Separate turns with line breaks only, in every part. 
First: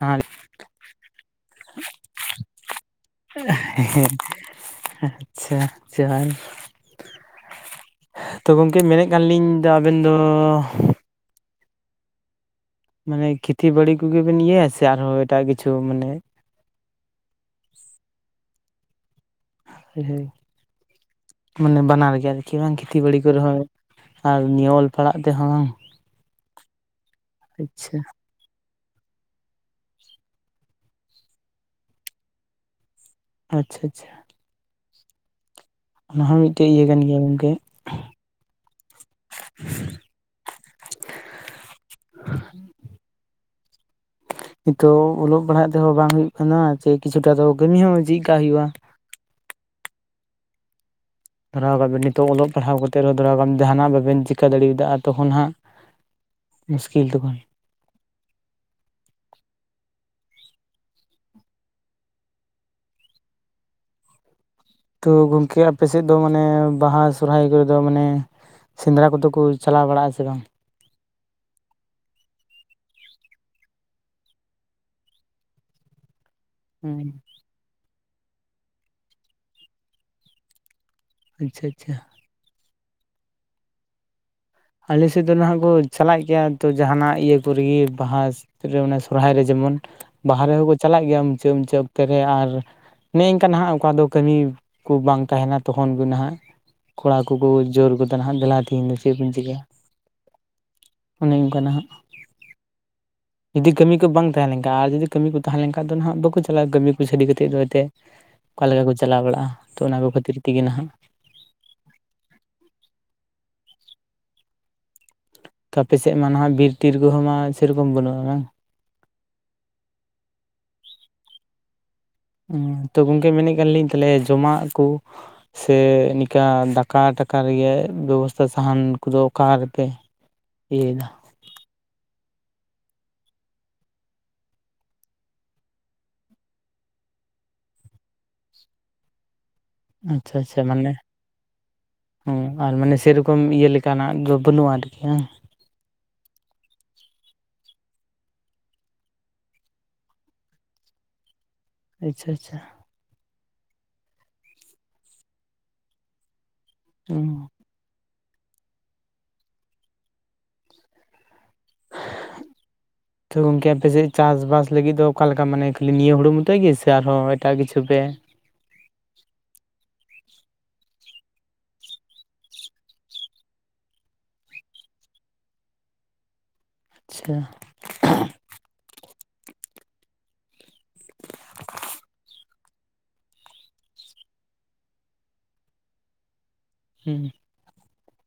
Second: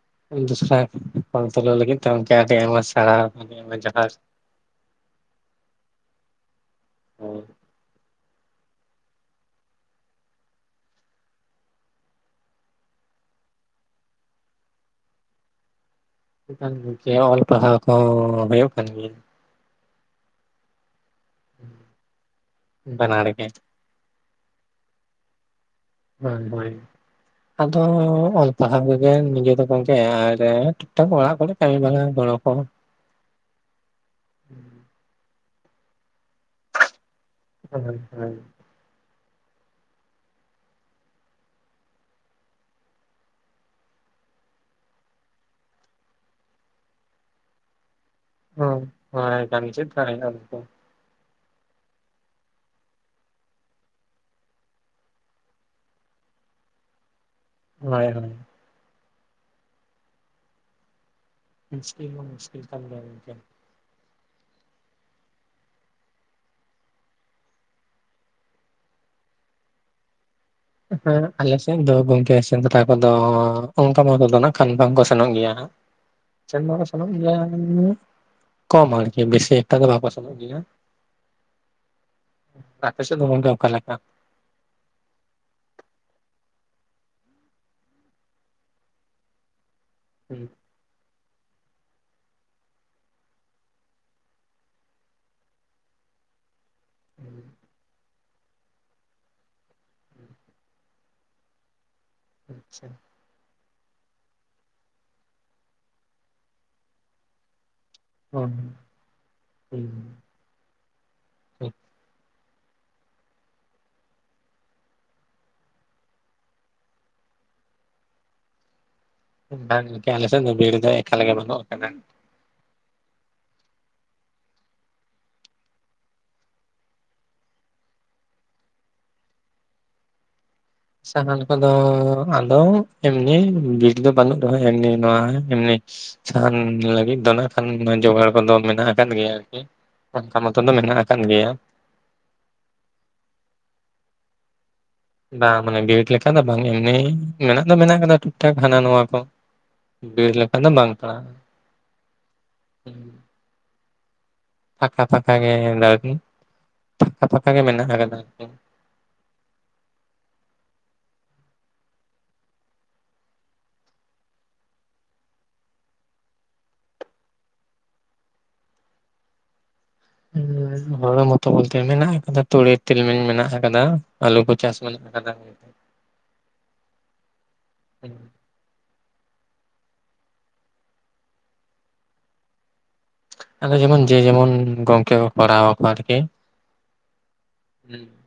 ᱦᱮᱸ
ᱫᱚᱥᱨᱟ ᱠᱚᱞ ᱛᱩᱞᱟᱹᱣ ᱞᱟᱜᱤᱫ ᱛᱮ ᱜᱚᱢᱠ ᱟᱰᱤ ᱟᱭᱢᱟ ᱥᱟᱨᱦᱟᱣ ᱟᱵᱤᱱ ᱟᱭᱢᱟ ᱡᱚᱦᱟᱨ
ᱟᱪᱪᱷᱟ ᱡᱚᱦᱟᱨ
ᱦᱳᱭ
ᱛᱚ ᱜᱚᱝᱠᱮ ᱢᱮᱱᱮᱫ ᱠᱟᱱᱟ ᱞᱤᱧ ᱟᱫᱚ ᱟᱵᱮᱱ ᱫᱚ ᱢᱟᱱᱮ ᱠᱷᱮᱛᱤ ᱵᱟᱹᱲᱤ ᱠᱚᱜᱮᱵᱮᱱ ᱤᱭᱟᱹᱭᱟ ᱥᱮ ᱟᱨᱦᱚ ᱮᱴᱟᱜ ᱠᱤᱪᱷᱩ ᱢᱟᱱᱮ
ᱡᱮ ᱚᱞ ᱯᱟᱲᱦᱟᱣ ᱠᱚ ᱦᱩᱭᱩᱜ ᱠᱟᱱ ᱜᱮᱭᱟ
ᱦᱳᱭ ᱦᱳᱭ ᱢᱟᱱᱮ ᱵᱟᱱᱟᱨ ᱜᱮ ᱟᱨᱠᱤ ᱵᱟᱝ ᱠᱷᱮᱛᱤ ᱵᱟᱲᱤ
ᱵᱟᱱᱟᱨ
ᱠᱚᱨᱮ
ᱜᱮ
ᱦᱚᱸ ᱟᱨ ᱱᱤᱭᱟᱹ ᱚᱞ ᱯᱟᱲᱦᱟᱜ ᱛᱮᱦᱚᱸ
ᱦᱳᱭ ᱦᱳᱭ
ᱟᱪᱪᱷᱟ
ᱟᱫᱚ ᱥᱟᱦᱟ ᱠᱚᱜᱮ ᱱᱤᱡᱮ ᱫᱚ ᱜᱚᱢᱠᱮ ᱟᱨ ᱴᱷᱤᱠ ᱴᱷᱟᱠ ᱚᱲᱟᱜ ᱠᱚᱨᱮ ᱠᱟᱹᱢᱤ ᱵᱟᱲᱟ ᱜᱚᱲᱚ ᱠᱚ
ᱟᱪᱪᱷᱟ ᱟᱪᱪᱷᱟ
[unintelligible]
ᱚᱱᱟ ᱦᱚ ᱢᱤᱫᱴᱮᱱ ᱤᱭᱟᱹ ᱠᱟᱱ ᱜᱮᱭᱟ ᱜᱚᱝᱠᱮ
ᱦᱚᱭ ᱦᱚᱭ ᱦᱚᱭ
ᱤᱱᱠᱟᱹ ᱚᱞᱚᱜ ᱯᱟᱲᱦᱟᱜ ᱛᱮᱦᱚ ᱵᱟᱝ ᱦᱩᱭᱩᱜ ᱠᱟᱱᱟ ᱥᱮ ᱠᱤᱪᱷᱩᱴᱟ ᱫᱚ ᱠᱟᱹᱢᱤ ᱦᱚ ᱪᱤᱫᱠᱟ ᱦᱩᱭᱩᱜ-ᱟ
ᱨᱚᱦᱚᱭ ᱠᱟᱢᱤ ᱪᱮᱫ ᱞᱮᱠᱟ ᱦᱩᱭᱩᱜ-ᱟ ᱚᱱᱛᱮ
ᱫᱷᱚᱨᱟᱣ ᱠᱟᱜ ᱵᱮᱱ ᱱᱤᱛᱚᱜ ᱚᱞᱚᱜ ᱯᱟᱲᱦᱟᱣ ᱠᱟᱛᱮᱫ ᱨᱮ ᱛᱷᱟᱲᱟ ᱜᱟᱱ ᱡᱟᱦᱟᱱᱟᱜ ᱵᱟᱵᱮᱱ ᱪᱤᱠᱟᱹ ᱫᱟᱲᱮᱭᱫᱟ ᱟᱨ ᱛᱚᱠᱷᱚᱱ ᱦᱟᱜ ᱢᱩᱥᱠᱤᱞ ᱫᱚ ᱵᱟᱝ
ᱦᱚᱭ ᱦᱚᱭ ᱢᱩᱥᱠᱤᱞ ᱦᱚ ᱢᱩᱥᱠᱤᱞ ᱠᱟᱱ ᱜᱮᱭᱟ
ᱛᱚ ᱜᱚᱝᱠᱮ ᱟᱯᱮ ᱥᱮᱫ ᱫᱚ ᱢᱟᱱᱮ ᱵᱟᱦᱟ ᱥᱚᱨᱦᱟᱭ ᱠᱚᱨᱮ ᱫᱚ ᱢᱟᱱᱮ ᱥᱮᱸᱫᱽᱨᱟ ᱠᱚᱫᱚ ᱠᱚ ᱪᱟᱞᱟᱣ ᱵᱟᱲᱟᱜᱼᱟ ᱥᱮ ᱵᱟᱝ
ᱟᱞᱮᱥᱮᱱ ᱫᱚ ᱜᱚᱝᱠᱮ ᱥᱮᱸᱫᱨᱟ ᱠᱚᱫᱚ... ᱚᱱᱠᱟ ᱢᱚᱛᱚ ᱫᱚ ᱱᱟᱜ ᱠᱷᱟᱱ ᱵᱟᱝᱠᱚ ᱥᱮᱱᱚᱜ ᱜᱮᱭᱟ [inaudible] ᱥᱮᱱ ᱵᱟᱠᱚ ᱥᱮᱱᱚᱜ
ᱦᱩᱸ
ᱜᱮᱭᱟ ᱠᱚᱢ ᱟᱨᱠᱤ ᱵᱮᱥᱤ ᱮᱠᱴᱟ ᱫᱚ ᱵᱟᱠᱚ ᱥᱮᱱᱚ ᱜᱮᱭᱟ
ᱟᱪᱪᱷᱟ ᱟᱪᱪᱷᱟ
ᱟᱯᱮ ᱥᱮᱫ ᱫᱚ ᱜᱚᱝᱠᱮ ᱚᱠᱟᱞᱮᱠᱟ
ᱟᱞᱮᱥᱮᱫ ᱫᱚ ᱱᱟᱦᱟᱜ ᱠᱚ ᱪᱟᱞᱟᱜ ᱜᱮᱭᱟ ᱛᱚ ᱡᱟᱦᱟᱱᱟᱜ ᱤᱭᱟᱹ ᱠᱚᱨᱮᱜᱮ ᱵᱟᱦᱟ ᱨᱮ ᱟᱱᱟ ᱥᱚᱨᱦᱟᱭ ᱨᱮ ᱡᱮᱢᱚᱱ ᱵᱟᱦᱟ ᱨᱮᱸᱦᱚ ᱠᱚ ᱪᱟᱞᱟᱜ ᱜᱮᱭᱟ ᱢᱩᱪᱟᱹᱫ ᱢᱩᱪᱟᱹᱫ ᱚᱠᱛᱮ ᱨᱮ ᱟᱨ ᱱᱮᱝᱠᱟ ᱱᱟᱦᱟᱜ ᱚᱠᱟ ᱫᱚ ᱠᱟᱹᱢᱤ ᱠᱩ ᱵᱟᱝ ᱛᱟᱦᱮᱱᱟ ᱛᱚᱠᱷᱚᱱ ᱜᱮ ᱱᱟᱦᱟᱜ ᱠᱚᱲᱟ ᱠᱚᱠᱚ ᱡᱳᱨ ᱜᱚᱫᱟ ᱱᱟᱦᱟᱜ ᱫᱮᱞᱟ ᱛᱮᱦᱮᱧ ᱫᱚ ᱪᱮᱫ ᱵᱤᱱ ᱴᱷᱤᱜ ᱜᱮᱭᱟ ᱚᱱᱮ ᱚᱱᱠᱟ ᱱᱟᱦᱟᱜ᱾
ᱟᱪᱪᱷᱟ
ᱡᱩᱫᱤ ᱠᱟᱹᱢᱤ ᱠᱚ ᱵᱟᱝ ᱛᱟᱦᱮ ᱞᱮᱱᱠᱷᱟᱱ ᱟᱨ ᱡᱩᱫᱤ ᱠᱟᱹᱢᱤ ᱠᱚ ᱛᱟᱦᱮ ᱞᱮᱱᱠᱷᱟᱱ ᱫᱚ ᱱᱟᱦᱟᱜ ᱵᱟᱠᱚ ᱪᱟᱞᱟᱜ-ᱟ ᱠᱟᱹᱢᱤ ᱠᱚ ᱥᱟᱰᱮ ᱠᱟᱛᱮᱫ ᱫᱚ ᱮᱱᱛᱮᱫ ᱚᱠᱟᱞᱮᱠᱟ ᱠᱚ ᱪᱟᱞᱟᱣ ᱵᱟᱲᱟᱜ-ᱟ ᱛᱚ ᱚᱱᱟ ᱠᱚ ᱠᱷᱟᱹᱛᱤᱨ ᱛᱮᱜᱮ ᱱᱟᱦᱟᱜ ᱛᱚ ᱟᱯᱮᱥᱮᱫ ᱢᱟ ᱱᱟᱦᱟᱜ ᱵᱤᱨ ᱛᱤᱨ ᱠᱚᱸᱦᱚ ᱢᱟ ᱥᱮᱨᱚᱠᱚᱢ ᱵᱟᱹᱱᱩᱜ-ᱟ
ᱵᱟᱝ ᱞᱮᱠᱟ ᱟᱞᱮᱥᱮᱫ ᱫᱚ ᱵᱤᱨ ᱫᱚ ᱮᱠᱟᱞᱜᱮ ᱵᱟᱹᱱᱩᱜ ᱠᱟᱫᱟ
ᱛᱚ ᱜᱚᱝᱠᱮ ᱢᱮᱱᱮᱫ ᱠᱟᱱ ᱞᱤᱧ ᱛᱟᱦᱚᱞᱮ ᱡᱚᱢᱟᱜ ᱠᱩ ᱥᱮ ᱱᱤᱠᱟ ᱫᱟᱠᱟᱼ ᱴᱟᱠᱟ ᱨᱮᱜᱮ ᱵᱮᱵᱚᱥᱛᱷᱟ ᱥᱟᱦᱟᱱ ᱠᱚᱫᱚ ᱚᱠᱟ ᱨᱮᱯᱮ ᱤᱭᱟᱹ
ᱥᱟᱦᱟᱱ ᱠᱚᱫᱚ ᱟᱫᱚ ᱮᱢᱱᱤ ᱵᱤᱨ ᱫᱚ ᱵᱟᱹᱱᱩᱜ ᱨᱮᱸᱦᱚ ᱮᱢᱱᱤ ᱱᱚᱣᱟ ᱮᱢᱱᱤ ᱥᱟᱦᱟᱱ ᱞᱟᱹᱜᱤᱫ ᱫᱚ ᱱᱟᱜ ᱠᱷᱟᱱ ᱡᱚᱜᱟᱲ ᱠᱚᱫᱚ ᱢᱮᱱᱟᱜ ᱟᱠᱟᱫ ᱜᱮᱭᱟ ᱟᱨᱠᱤ ᱚᱱᱠᱟ ᱢᱚᱛᱚ ᱫᱚ ᱢᱮᱱᱟᱜ ᱟᱠᱟᱫ ᱜᱮᱭᱟ
ᱚᱸ ᱟᱨ ᱢᱟᱱᱮ ᱥᱮᱨᱚᱠᱚᱢ ᱤᱭᱟᱹ ᱞᱮᱠᱟᱱᱟᱜ ᱫᱚ ᱵᱟᱹᱱᱩᱜᱼᱟ ᱟᱨᱠᱤ ᱦᱮᱸ
ᱵᱟᱝ ᱢᱟᱱᱮ ᱵᱤᱨ ᱞᱮᱠᱟ ᱫᱚ ᱵᱟᱝ ᱮᱢᱱᱤ ᱢᱮᱱᱟᱜ ᱫᱚ ᱢᱮᱱᱟᱜ ᱟᱠᱟᱫᱟ ᱴᱷᱤᱠ ᱴᱷᱟᱠ ᱦᱟᱱᱟ ᱱᱚᱣᱟ ᱠᱚ ᱵᱤᱨ ᱞᱮᱠᱷᱟ ᱫᱚ ᱵᱟᱝ ᱯᱟᱲᱟᱜᱼᱟ
ᱟᱪᱪᱷᱟ ᱟᱪᱪᱷᱟ
[inaudible] ᱯᱷᱟᱸᱠᱟ ᱯᱷᱟᱸᱠᱟ ᱜᱮ ᱢᱮᱱᱟᱜ ᱠᱤ ᱯᱷᱟᱸᱠᱟ
ᱦᱮᱸ
ᱯᱷᱟᱸᱠᱟ ᱜᱮ ᱢᱮᱱᱟᱜ ᱟᱠᱟᱫᱟ [inaudible]
ᱛᱳ ᱜᱚᱝᱠᱮ ᱟᱯᱮᱥᱮᱜ ᱪᱟᱥ ᱵᱟᱥ ᱞᱟᱹᱜᱤᱫ ᱫᱚ ᱚᱠᱟᱞᱮᱠᱟ ᱢᱟᱱᱮ ᱠᱷᱟᱹᱞᱤ ᱱᱤᱭᱟᱹ ᱦᱩᱲᱩ ᱢᱚᱛᱚᱭ ᱜᱮ ᱥᱮ ᱟᱨᱦᱚᱸ ᱮᱴᱟᱜ ᱠᱤᱪᱷᱩ ᱯᱮ
[unintelligible] ᱦᱩᱲᱩ ᱢᱚᱛᱚ ᱚᱱᱛᱮ ᱢᱮᱱᱟᱜ ᱟᱠᱟᱫᱟ ᱛᱩᱲᱤ ᱛᱤᱞᱢᱤᱧ ᱢᱮᱱᱟᱜ ᱟᱠᱟᱫᱟ ᱟᱞᱩ ᱠᱚ ᱪᱟᱥ ᱢᱮᱱᱟᱜ ᱟᱠᱟᱫᱟ [inaudible]
ᱟᱪᱪᱷᱟ
ᱦᱮᱸ ᱟᱫᱚ ᱡᱮᱢᱚᱱ ᱡᱮ ᱡᱮᱢᱚᱱ ᱜᱚᱝᱠᱮ ᱠᱚ ᱠᱚᱨᱟᱣ ᱟᱠᱚ ᱟᱨᱠᱤ
ᱦᱮᱸ
[unintelligible]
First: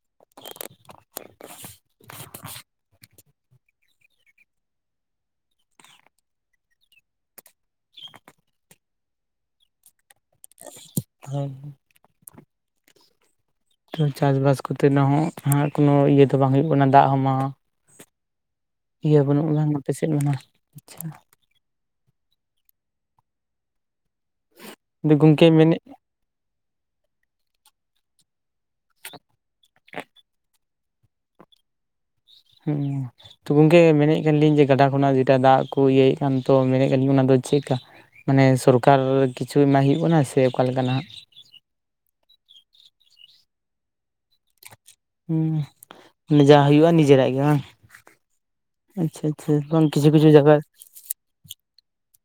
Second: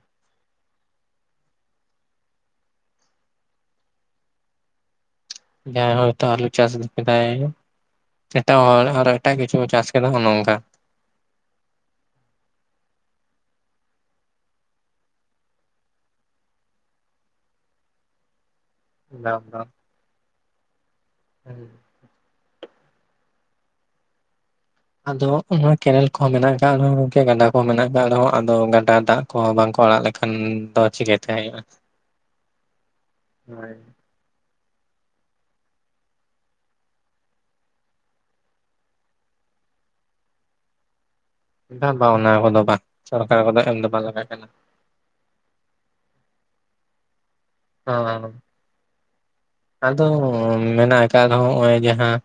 ᱡᱟᱦᱟᱸᱭ ᱦᱳᱭ ᱛᱚ ᱟᱞᱩ ᱪᱟᱥ ᱟᱠᱟᱫᱟᱭ ᱮᱴᱟᱜ ᱦᱚᱲ ᱟᱨᱚ ᱮᱴᱟᱜ ᱠᱤᱪᱷᱩ ᱠᱚ ᱪᱟᱥ ᱠᱮᱫᱟ ᱚᱱᱮ ᱚᱠᱟ
[unintelligible] [unintelligible] ᱪᱟᱥ ᱵᱟᱥ ᱠᱚᱛᱮ ᱫᱚ ᱦᱟᱸᱜ ᱠᱳᱱᱳ [unintelligible] ᱤᱭᱟᱹ ᱫᱚ ᱵᱟᱝ ᱦᱩᱭᱩᱜ ᱠᱟᱱᱟ ᱫᱟᱜ ᱦᱚᱸ ᱵᱟᱝᱼᱟ, ᱤᱭᱟᱹ ᱵᱟᱹᱱᱩᱜ ᱟᱱᱟᱝ ᱟᱯᱮᱥᱮᱫ ᱢᱟᱱᱷᱟᱜᱼᱟ ᱟᱪᱪᱷᱟ᱾
[inaudible] ᱟᱫᱚ
ᱜᱚᱝᱠᱮ ᱢᱮᱱᱮᱫ
ᱚᱱᱟ ᱠᱮᱱᱮᱞ ᱠᱚᱦᱚᱸ ᱢᱮᱱᱟᱜ ᱟᱠᱟᱜᱼᱟ [unintelligible] ᱜᱟᱰᱟ ᱢᱮᱱᱟᱜ ᱟᱠᱟᱜ ᱨᱮᱦᱚᱸ ᱟᱫᱚ ᱜᱟᱰᱟ ᱫᱟᱜ ᱠᱚ ᱵᱟᱝᱠᱚ ᱟᱲᱟᱜ ᱞᱮᱠᱷᱟᱱ ᱫᱚ ᱪᱤᱠᱟᱹ ᱛᱮ ᱦᱟᱸᱜ ᱦᱩᱭᱩᱜᱼᱟ
ᱦᱩᱸ ᱛᱚ ᱜᱚᱝᱠᱮ ᱢᱮᱱᱮᱫ ᱠᱟᱱᱟ ᱞᱤᱧ ᱡᱮ ᱜᱟᱰᱟ ᱠᱷᱚᱱᱟᱜ ᱜᱮ [unintelligible] ᱫᱟᱜ ᱠᱚ ᱤᱭᱟᱹᱭᱮ ᱠᱟᱱ ᱛᱚ ᱢᱮᱱᱮᱫ ᱠᱟᱱᱤᱧ ᱚᱱᱟᱫᱚ ᱪᱮᱠᱟ? ᱢᱟᱱᱮ ᱥᱚᱨᱠᱟᱨ ᱠᱤᱪᱷᱩ ᱮᱢᱟᱭ ᱦᱩᱭᱩᱜ ᱠᱟᱱᱟ ᱥᱮ ᱚᱠᱟ ᱞᱮᱠᱟ ᱱᱟᱜ
ᱵᱟᱝ ᱵᱟᱝ ᱚᱱᱟ ᱠᱚᱫᱚ ᱵᱟᱝ ᱥᱚᱨᱠᱟᱨ ᱠᱚᱫᱚ ᱮᱢ ᱫᱚ ᱵᱟᱝ ᱮᱢᱟᱭ ᱠᱟᱱᱟ
ᱡᱟ ᱦᱩᱭᱩᱜᱼᱟ ᱱᱤᱡᱮᱨᱟᱜ ᱜᱮ ᱵᱟᱝ
[unintelligible]
ᱟᱪᱪᱷᱟ ᱟᱪᱪᱷᱟ [unintelligible]
ᱟᱫᱚ
ᱡᱟᱭᱜᱟ
ᱢᱮᱱᱟᱜ ᱟᱠᱟᱜ ᱨᱮᱦᱚᱸ ᱱᱚᱜᱼᱚᱭ ᱡᱟᱦᱟᱸ,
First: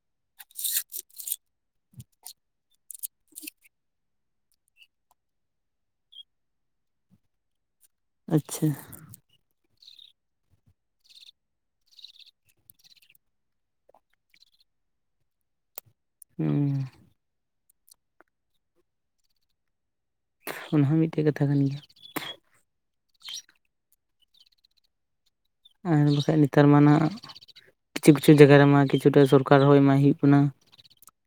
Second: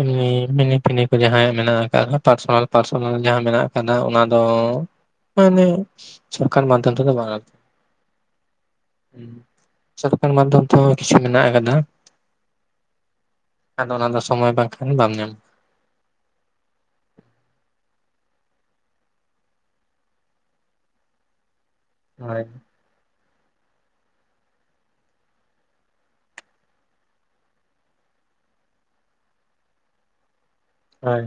ᱮᱢᱱᱤ ᱢᱤᱱᱤ ᱯᱷᱤᱱᱤ ᱠᱚ ᱡᱟᱦᱟᱸ ᱢᱮᱱᱟᱜ ᱟᱠᱟᱫᱟ ᱯᱟᱨᱥᱳᱱᱟᱞ ᱯᱟᱨᱥᱚᱱᱟᱞ ᱡᱟᱦᱟᱸᱟ ᱢᱮᱱᱟᱜ ᱟᱠᱟᱫᱟ ᱚᱱᱟ ᱫᱚ, [unintelligible] ᱢᱟᱱᱮ ᱥᱚᱨᱠᱟᱨ ᱢᱟᱫᱽᱫᱷᱚᱢ ᱛᱮ ᱫᱚ ᱵᱟᱝᱼᱟ᱾
ᱟᱪᱪᱷᱟ
ᱦᱩᱸ ᱥᱚᱨᱠᱟᱨ ᱢᱟᱫᱽᱫᱷᱚᱢ ᱛᱮᱦᱚᱸ ᱠᱤᱪᱷᱩ ᱢᱮᱱᱟᱜ ᱟᱠᱟᱫᱟ, [unintelligible] ᱟᱫᱚ ᱚᱱᱟ ᱫᱚ ᱥᱚᱢᱚᱭ ᱵᱟᱝᱠᱷᱟᱱ ᱵᱟᱢ ᱧᱟᱢᱟ᱾
ᱩᱸ ᱚᱱᱟ ᱦᱚᱸ ᱢᱤᱫᱴᱮᱜ ᱠᱟᱛᱷᱟ ᱠᱟᱱ ᱜᱮᱭᱟ᱾
ᱦᱳᱭ
ᱟᱨ ᱵᱟᱠᱷᱟᱡ ᱱᱮᱛᱟᱨ ᱢᱟ ᱱᱟᱜ ᱠᱤᱪᱷᱩ ᱠᱤᱪᱷᱩ ᱡᱟᱜᱟ ᱨᱮᱢᱟ ᱠᱤᱪᱷᱩᱴᱟ ᱥᱚᱨᱠᱟᱨ ᱦᱚᱸ ᱮᱢᱟᱭ ᱦᱩᱭᱩᱜ ᱠᱟᱱᱟ᱾
ᱦᱳᱭ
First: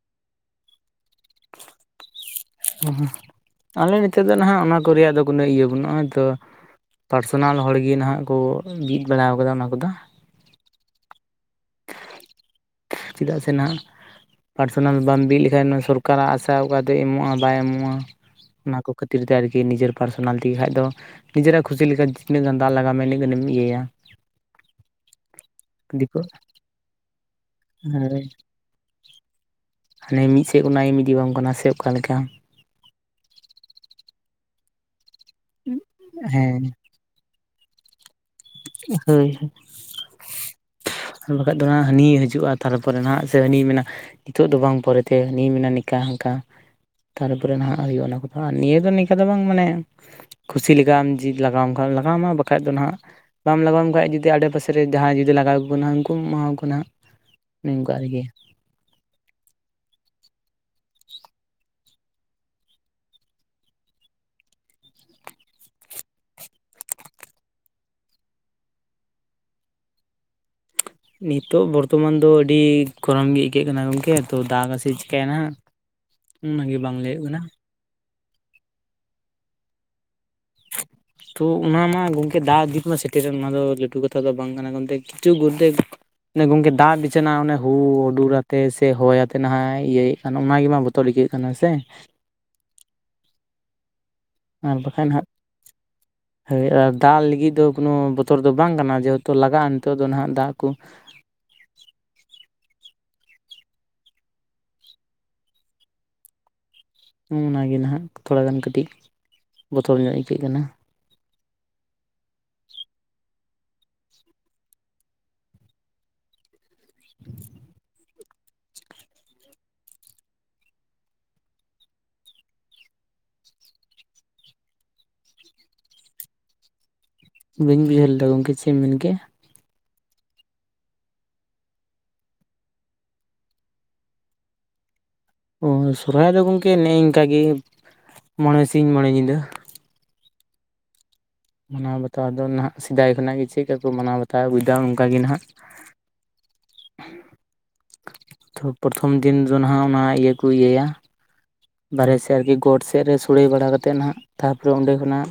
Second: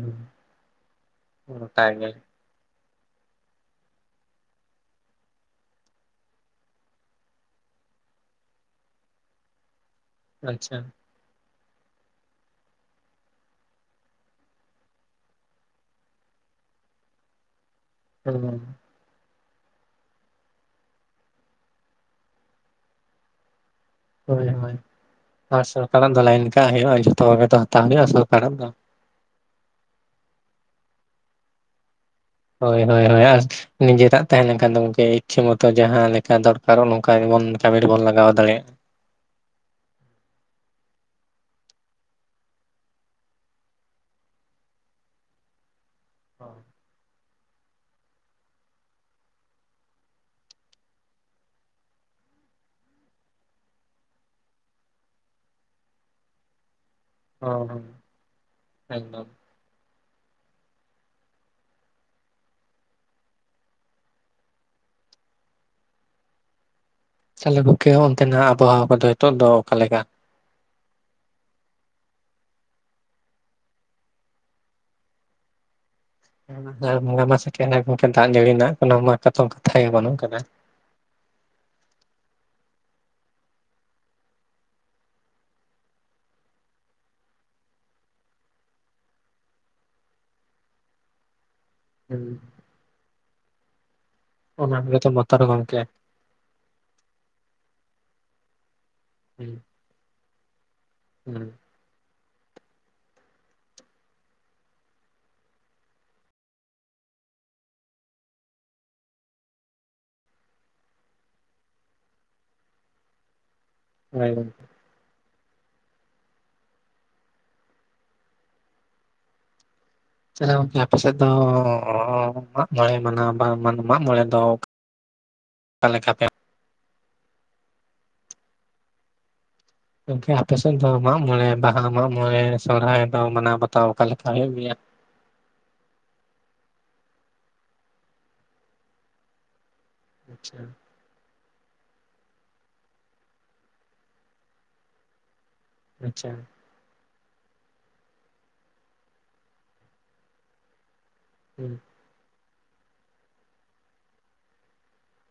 ᱜᱚᱴᱟ ᱜᱮ᱾
ᱚᱦᱚᱸ ᱟᱞᱮ ᱱᱤᱛᱳ ᱫᱚ ᱱᱟᱦᱟᱜ ᱚᱱᱟ ᱠᱚ ᱨᱮᱭᱟᱜ ᱫᱚ ᱠᱳᱱᱚ ᱤᱭᱟᱹ ᱵᱟᱹᱱᱩᱜᱼᱟ, ᱱᱚᱜᱼᱚᱭ ᱛᱚ ᱯᱟᱨᱥᱚᱱᱟᱞ ᱦᱚᱲ ᱜᱮ ᱱᱟᱦᱟᱜ ᱠᱚ ᱵᱤᱫ ᱵᱟᱲᱟᱣ ᱟᱠᱟᱫᱟ ᱚᱱᱟ ᱠᱚᱫᱚ᱾
ᱟᱪᱪᱷᱟ
ᱪᱮᱫᱟᱜ ᱥᱮ ᱱᱟᱦᱟᱜ ᱯᱟᱨᱥᱚᱱᱟᱞ ᱵᱟᱢ ᱵᱤᱫ ᱞᱮᱠᱷᱟᱱ ᱥᱚᱨᱠᱟᱨᱟᱜ ᱟᱥᱟ ᱚᱠᱟ ᱫᱚ ᱮᱢᱚᱜᱼᱟ ᱵᱟᱭ ᱮᱢᱚᱜᱼᱟ
ᱦᱩᱸ
ᱚᱱᱟ ᱠᱚ ᱠᱷᱟᱹᱛᱤᱨ ᱛᱮ ᱟᱨᱠᱤ ᱱᱤᱡᱮᱨ ᱯᱟᱨᱥᱚᱱᱟᱞ ᱛᱤᱜ ᱠᱷᱟᱱ ᱫᱚ, ᱱᱤᱡᱮᱨᱟᱜ ᱠᱷᱩᱥᱤ ᱞᱮᱠᱟ ᱛᱤᱱᱟᱹᱜ ᱜᱟᱱ ᱫᱟᱞ ᱞᱟᱜᱟ ᱢᱮ ᱤᱱᱟᱹᱜ ᱜᱟᱱᱮᱢ ᱤᱭᱟᱹᱭᱟ᱾
ᱦᱳᱭ ᱦᱳᱭ ᱟᱨ ᱥᱚᱨᱠᱟᱨᱟᱜ
ᱫᱤᱠᱩ
ᱫᱚ ᱞᱟᱭᱤᱱ ᱠᱟᱜ ᱦᱩᱭᱩᱜᱼᱟ, ᱡᱷᱚᱛᱚ ᱜᱮ ᱛᱚ ᱦᱟ
ᱦᱳᱭ ᱦᱟᱱᱮ ᱢᱤᱜᱥᱮᱫ ᱠᱷᱚᱱᱟᱜᱮᱢ ᱤᱫᱤ ᱣᱟᱢ ᱠᱟᱱᱟ ᱥᱮ ᱚᱠᱟᱞᱮᱠᱟ?
ᱦᱳᱭ ᱦᱳᱭ ᱦᱳᱭ ᱟᱨ ᱡᱮᱴᱟᱜ ᱛᱟᱦᱮᱸ ᱞᱮᱱᱠᱷᱟᱱ ᱫᱚ ᱜᱚᱝᱠᱮ ᱤᱪᱪᱷᱟᱹ ᱢᱚᱛᱚ ᱡᱟᱦᱟᱸ ᱞᱮᱠᱟ
ᱦᱮᱸ
ᱫᱚᱨᱠᱟᱨ ᱟᱢᱟ ᱚᱱᱠᱟ ᱜᱮ ᱵᱚᱱ ᱠᱟᱹᱢᱤ ᱨᱮ ᱵᱚᱱ ᱞᱟᱜᱟᱣᱟ᱾
ᱦᱳᱭ ᱟᱨ ᱵᱟᱠᱷᱟᱱ ᱫᱚ ᱦᱟᱜ ᱦᱟᱱᱤᱭ ᱦᱤᱡᱩᱜᱼᱟ ᱛᱟᱨᱯᱚᱨᱮ ᱱᱟᱦᱟᱜ ᱥᱮ ᱦᱟᱹᱱᱤᱭ ᱢᱮᱱᱟ ᱱᱤᱛᱚᱜ ᱫᱚ ᱵᱟᱝ ᱯᱚᱨᱮᱛᱮ ᱦᱟᱹᱱᱤᱭ ᱢᱮᱱᱟ ᱚᱱᱠᱟ ᱦᱟᱱᱠᱟ ᱛᱟᱨᱯᱚᱨᱮ ᱱᱟᱦᱟᱜ ᱦᱩᱭᱩᱜᱼᱟ ᱚᱱᱟ ᱠᱚᱫᱚ ᱱᱤᱭᱟᱹ ᱫᱚ ᱱᱤᱝᱠᱟ ᱫᱚ ᱵᱟᱝ ᱢᱟᱱᱮ ᱠᱷᱩᱥᱤ ᱞᱮᱠᱟᱢ ᱡᱤᱵ ᱞᱟᱜᱟᱣᱟᱢ ᱠᱷᱟᱱ ᱞᱟᱜᱟᱣᱟᱢᱟ ᱵᱟᱠᱷᱟᱡ ᱫᱚ ᱦᱟᱸᱜ ᱵᱟᱢ ᱞᱟᱜᱟᱣᱟᱢ ᱠᱷᱟᱡ ᱡᱩᱫᱤ ᱟᱲᱮ ᱯᱟᱥᱮᱨᱮ ᱡᱟᱦᱟᱸᱭ ᱡᱩᱫᱤ ᱞᱟᱜᱟᱣ ᱟᱠᱚ ᱠᱟᱱᱟ ᱩᱱᱠᱩᱢ ᱮᱢᱟᱣᱟ ᱠᱚ ᱱᱟᱦᱟᱜ
ᱚ ᱦᱚ ᱮᱠᱫᱚᱢ ᱛᱟᱦᱞᱮ ᱜᱚᱝᱠᱮ ᱚᱱᱛᱮᱱᱟᱜ ᱟᱵᱚᱦᱟᱣᱟ ᱠᱚᱫᱚ ᱱᱤᱛᱚᱜ ᱫᱚ ᱚᱠᱟᱞᱮᱠᱟ?
ᱱᱤᱛᱚᱜ ᱵᱚᱨᱛᱚᱢᱟᱱ ᱫᱚ ᱟᱹᱰᱤ ᱜᱚᱨᱚᱢ ᱜᱮ ᱟᱹᱭᱠᱟᱹᱜ ᱠᱟᱱᱟ ᱜᱚᱢᱠᱮ ᱛᱚ ᱫᱟᱜᱟᱥᱮ ᱪᱤᱠᱟᱭᱟᱭ ᱱᱟᱦᱟᱜ ᱚᱱᱟᱜᱮ ᱵᱟᱝ
[unintelligible]
ᱞᱟᱹᱭᱟᱹᱜ
ᱵᱚᱸᱜᱟ ᱢᱟ
ᱠᱟᱱᱟ
ᱥᱮᱴᱮᱨ ᱮᱱᱟ ᱜᱚᱢᱠᱮ ᱫᱟᱜ ᱡᱟᱹᱲᱤ ᱨᱮᱱᱟᱜ ᱠᱟᱱᱟ ᱢᱟᱛᱚᱢ ᱠᱟᱛᱷᱟ ᱜᱮ ᱵᱟᱹᱱᱩᱜ ᱠᱟᱫᱟ
ᱛᱚ ᱚᱱᱟ ᱢᱟ ᱜᱚᱝᱠᱮ ᱫᱟᱜ ᱫᱤᱠ ᱢᱟ ᱥᱮᱴᱮᱨᱨᱮᱱ ᱚᱱᱟ ᱫᱚ ᱞᱟᱹᱴᱩ ᱠᱟᱛᱷᱟ ᱫᱚ ᱵᱟᱝ ᱠᱟᱱᱟ [unintelligible] ᱠᱤᱪᱷᱩ ᱜᱚᱫᱽᱫᱷᱮᱠ ᱚᱱᱮ ᱜᱚᱝᱠᱮ ᱫᱟᱜ ᱵᱤᱪᱷᱱᱟ ᱚᱱᱮ ᱦᱩᱼᱦᱩᱰᱩᱨ ᱟᱛᱮ ᱥᱮ ᱦᱚᱭ ᱟᱛᱮ ᱱᱟᱦᱟᱜ ᱤᱭᱟᱹᱭᱮᱫ ᱠᱟᱱ ᱚᱱᱟᱜᱮ ᱢᱟ ᱵᱚᱛᱚᱨ ᱛᱚᱲ ᱟᱭᱠᱟᱹᱜ ᱠᱟᱱᱟ ᱥᱮ
ᱩᱸ,
ᱟᱨ
ᱚᱱᱟ ᱠᱚᱜᱮ ᱛᱚ
ᱵᱟᱠᱷᱟᱱ ᱦᱟᱸᱜ
ᱵᱚᱛᱚᱨ ᱜᱚᱝᱠᱮ
ᱫᱟᱜ ᱞᱟᱹᱜᱤᱫ ᱫᱚ ᱠᱟᱱᱚ ᱵᱚᱛᱚᱨ ᱫᱚ ᱵᱟᱝ ᱠᱟᱱᱟ ᱡᱮ ᱛᱚ
ᱦᱩᱸ
ᱞᱟᱜᱟᱜ-ᱟ ᱱᱤᱛᱚᱜ ᱫᱚ ᱱᱟᱦᱟᱜ ᱫᱟᱜ ᱠᱚ
ᱦᱩᱸ,
ᱚᱱᱟ ᱜᱮ ᱱᱟᱦᱟᱜ ᱛᱷᱚᱲᱟ ᱜᱟᱱ ᱠᱟᱹᱴᱤᱡ ᱵᱚᱛᱚᱨ ᱧᱚᱜ ᱟᱹᱭᱠᱟᱹᱜ ᱠᱟᱱᱟ
ᱦᱚᱭ [inaudible]
[inaudible]
ᱛᱟᱦᱞᱮ ᱜᱚᱝᱠᱮ ᱟᱯᱮᱥᱮᱫ ᱫᱚᱻ ᱢᱟᱜᱢᱚᱬᱮ ᱢᱟᱱᱟᱣ ᱵᱟᱝ ᱢᱟᱜ ᱢᱚᱬᱮ ᱫᱚ ᱚᱠᱟ ᱞᱮᱠᱟ ᱯᱮ
ᱵᱟᱹᱧ ᱵᱩᱡᱷᱟᱹᱣ ᱞᱮᱫᱟ ᱜᱚᱢᱠᱮ ᱪᱮᱫ ᱮᱢ ᱢᱮᱱᱠᱮᱜ-ᱟ?
ᱜᱚᱢᱠᱮ ᱟᱯᱮ ᱥᱮᱫ ᱫᱚ ᱢᱟᱜ ᱢᱚᱬᱮ, ᱵᱟᱦᱟ ᱢᱟᱜ ᱢᱚᱬᱮ ᱥᱚᱦᱨᱟᱭ ᱫᱚ ᱢᱟᱱᱟᱣ ᱵᱟᱛᱟᱣ ᱚᱠᱟ ᱞᱮᱠᱟ ᱦᱩᱭᱩᱜ ᱜᱮᱭᱟ?
ᱚ ᱥᱚᱦᱨᱟᱭ ᱫᱚ ᱜᱚᱝᱠᱮ ᱱᱮᱜᱼᱱᱤᱝᱠᱟ ᱜᱮ ᱢᱚᱬᱮ ᱥᱤᱧ ᱢᱚᱬᱮ ᱧᱤᱫᱟᱹ
ᱟᱪᱪᱷᱟ
ᱢᱟᱱᱟᱣ ᱵᱟᱛᱟᱣ ᱫᱚ ᱱᱟᱦᱟᱜ ᱥᱮᱫᱟᱭ ᱠᱷᱚᱱᱟᱜ ᱜᱮ ᱪᱮᱫ ᱞᱮᱠᱟ ᱠᱚ ᱢᱟᱱᱟᱣ ᱵᱟᱛᱟᱣ ᱵᱩᱡᱷᱟ ᱚᱱᱠᱟ ᱜᱮ ᱱᱟᱦᱟᱜ
ᱟᱪᱪᱷᱟ
ᱛᱚ ᱯᱨᱚᱛᱷᱚᱢ ᱫᱤᱱ ᱫᱚ ᱱᱟᱜ ᱚᱱᱟ ᱤᱭᱟᱹ ᱠᱚ ᱤᱭᱟᱹᱭᱟ
ᱦᱩᱸ
ᱵᱟᱨᱦᱮ ᱥᱮᱫ ᱜᱚᱴ ᱥᱮᱮᱫ ᱨᱮ ᱥᱳᱲᱮ ᱵᱟᱲᱟ ᱠᱟᱛᱮᱫ ᱜᱮ ᱱᱟᱜ ᱛᱟᱨᱯᱚᱨᱮ ᱚᱸᱰᱮ ᱠᱷᱚᱱᱟᱜ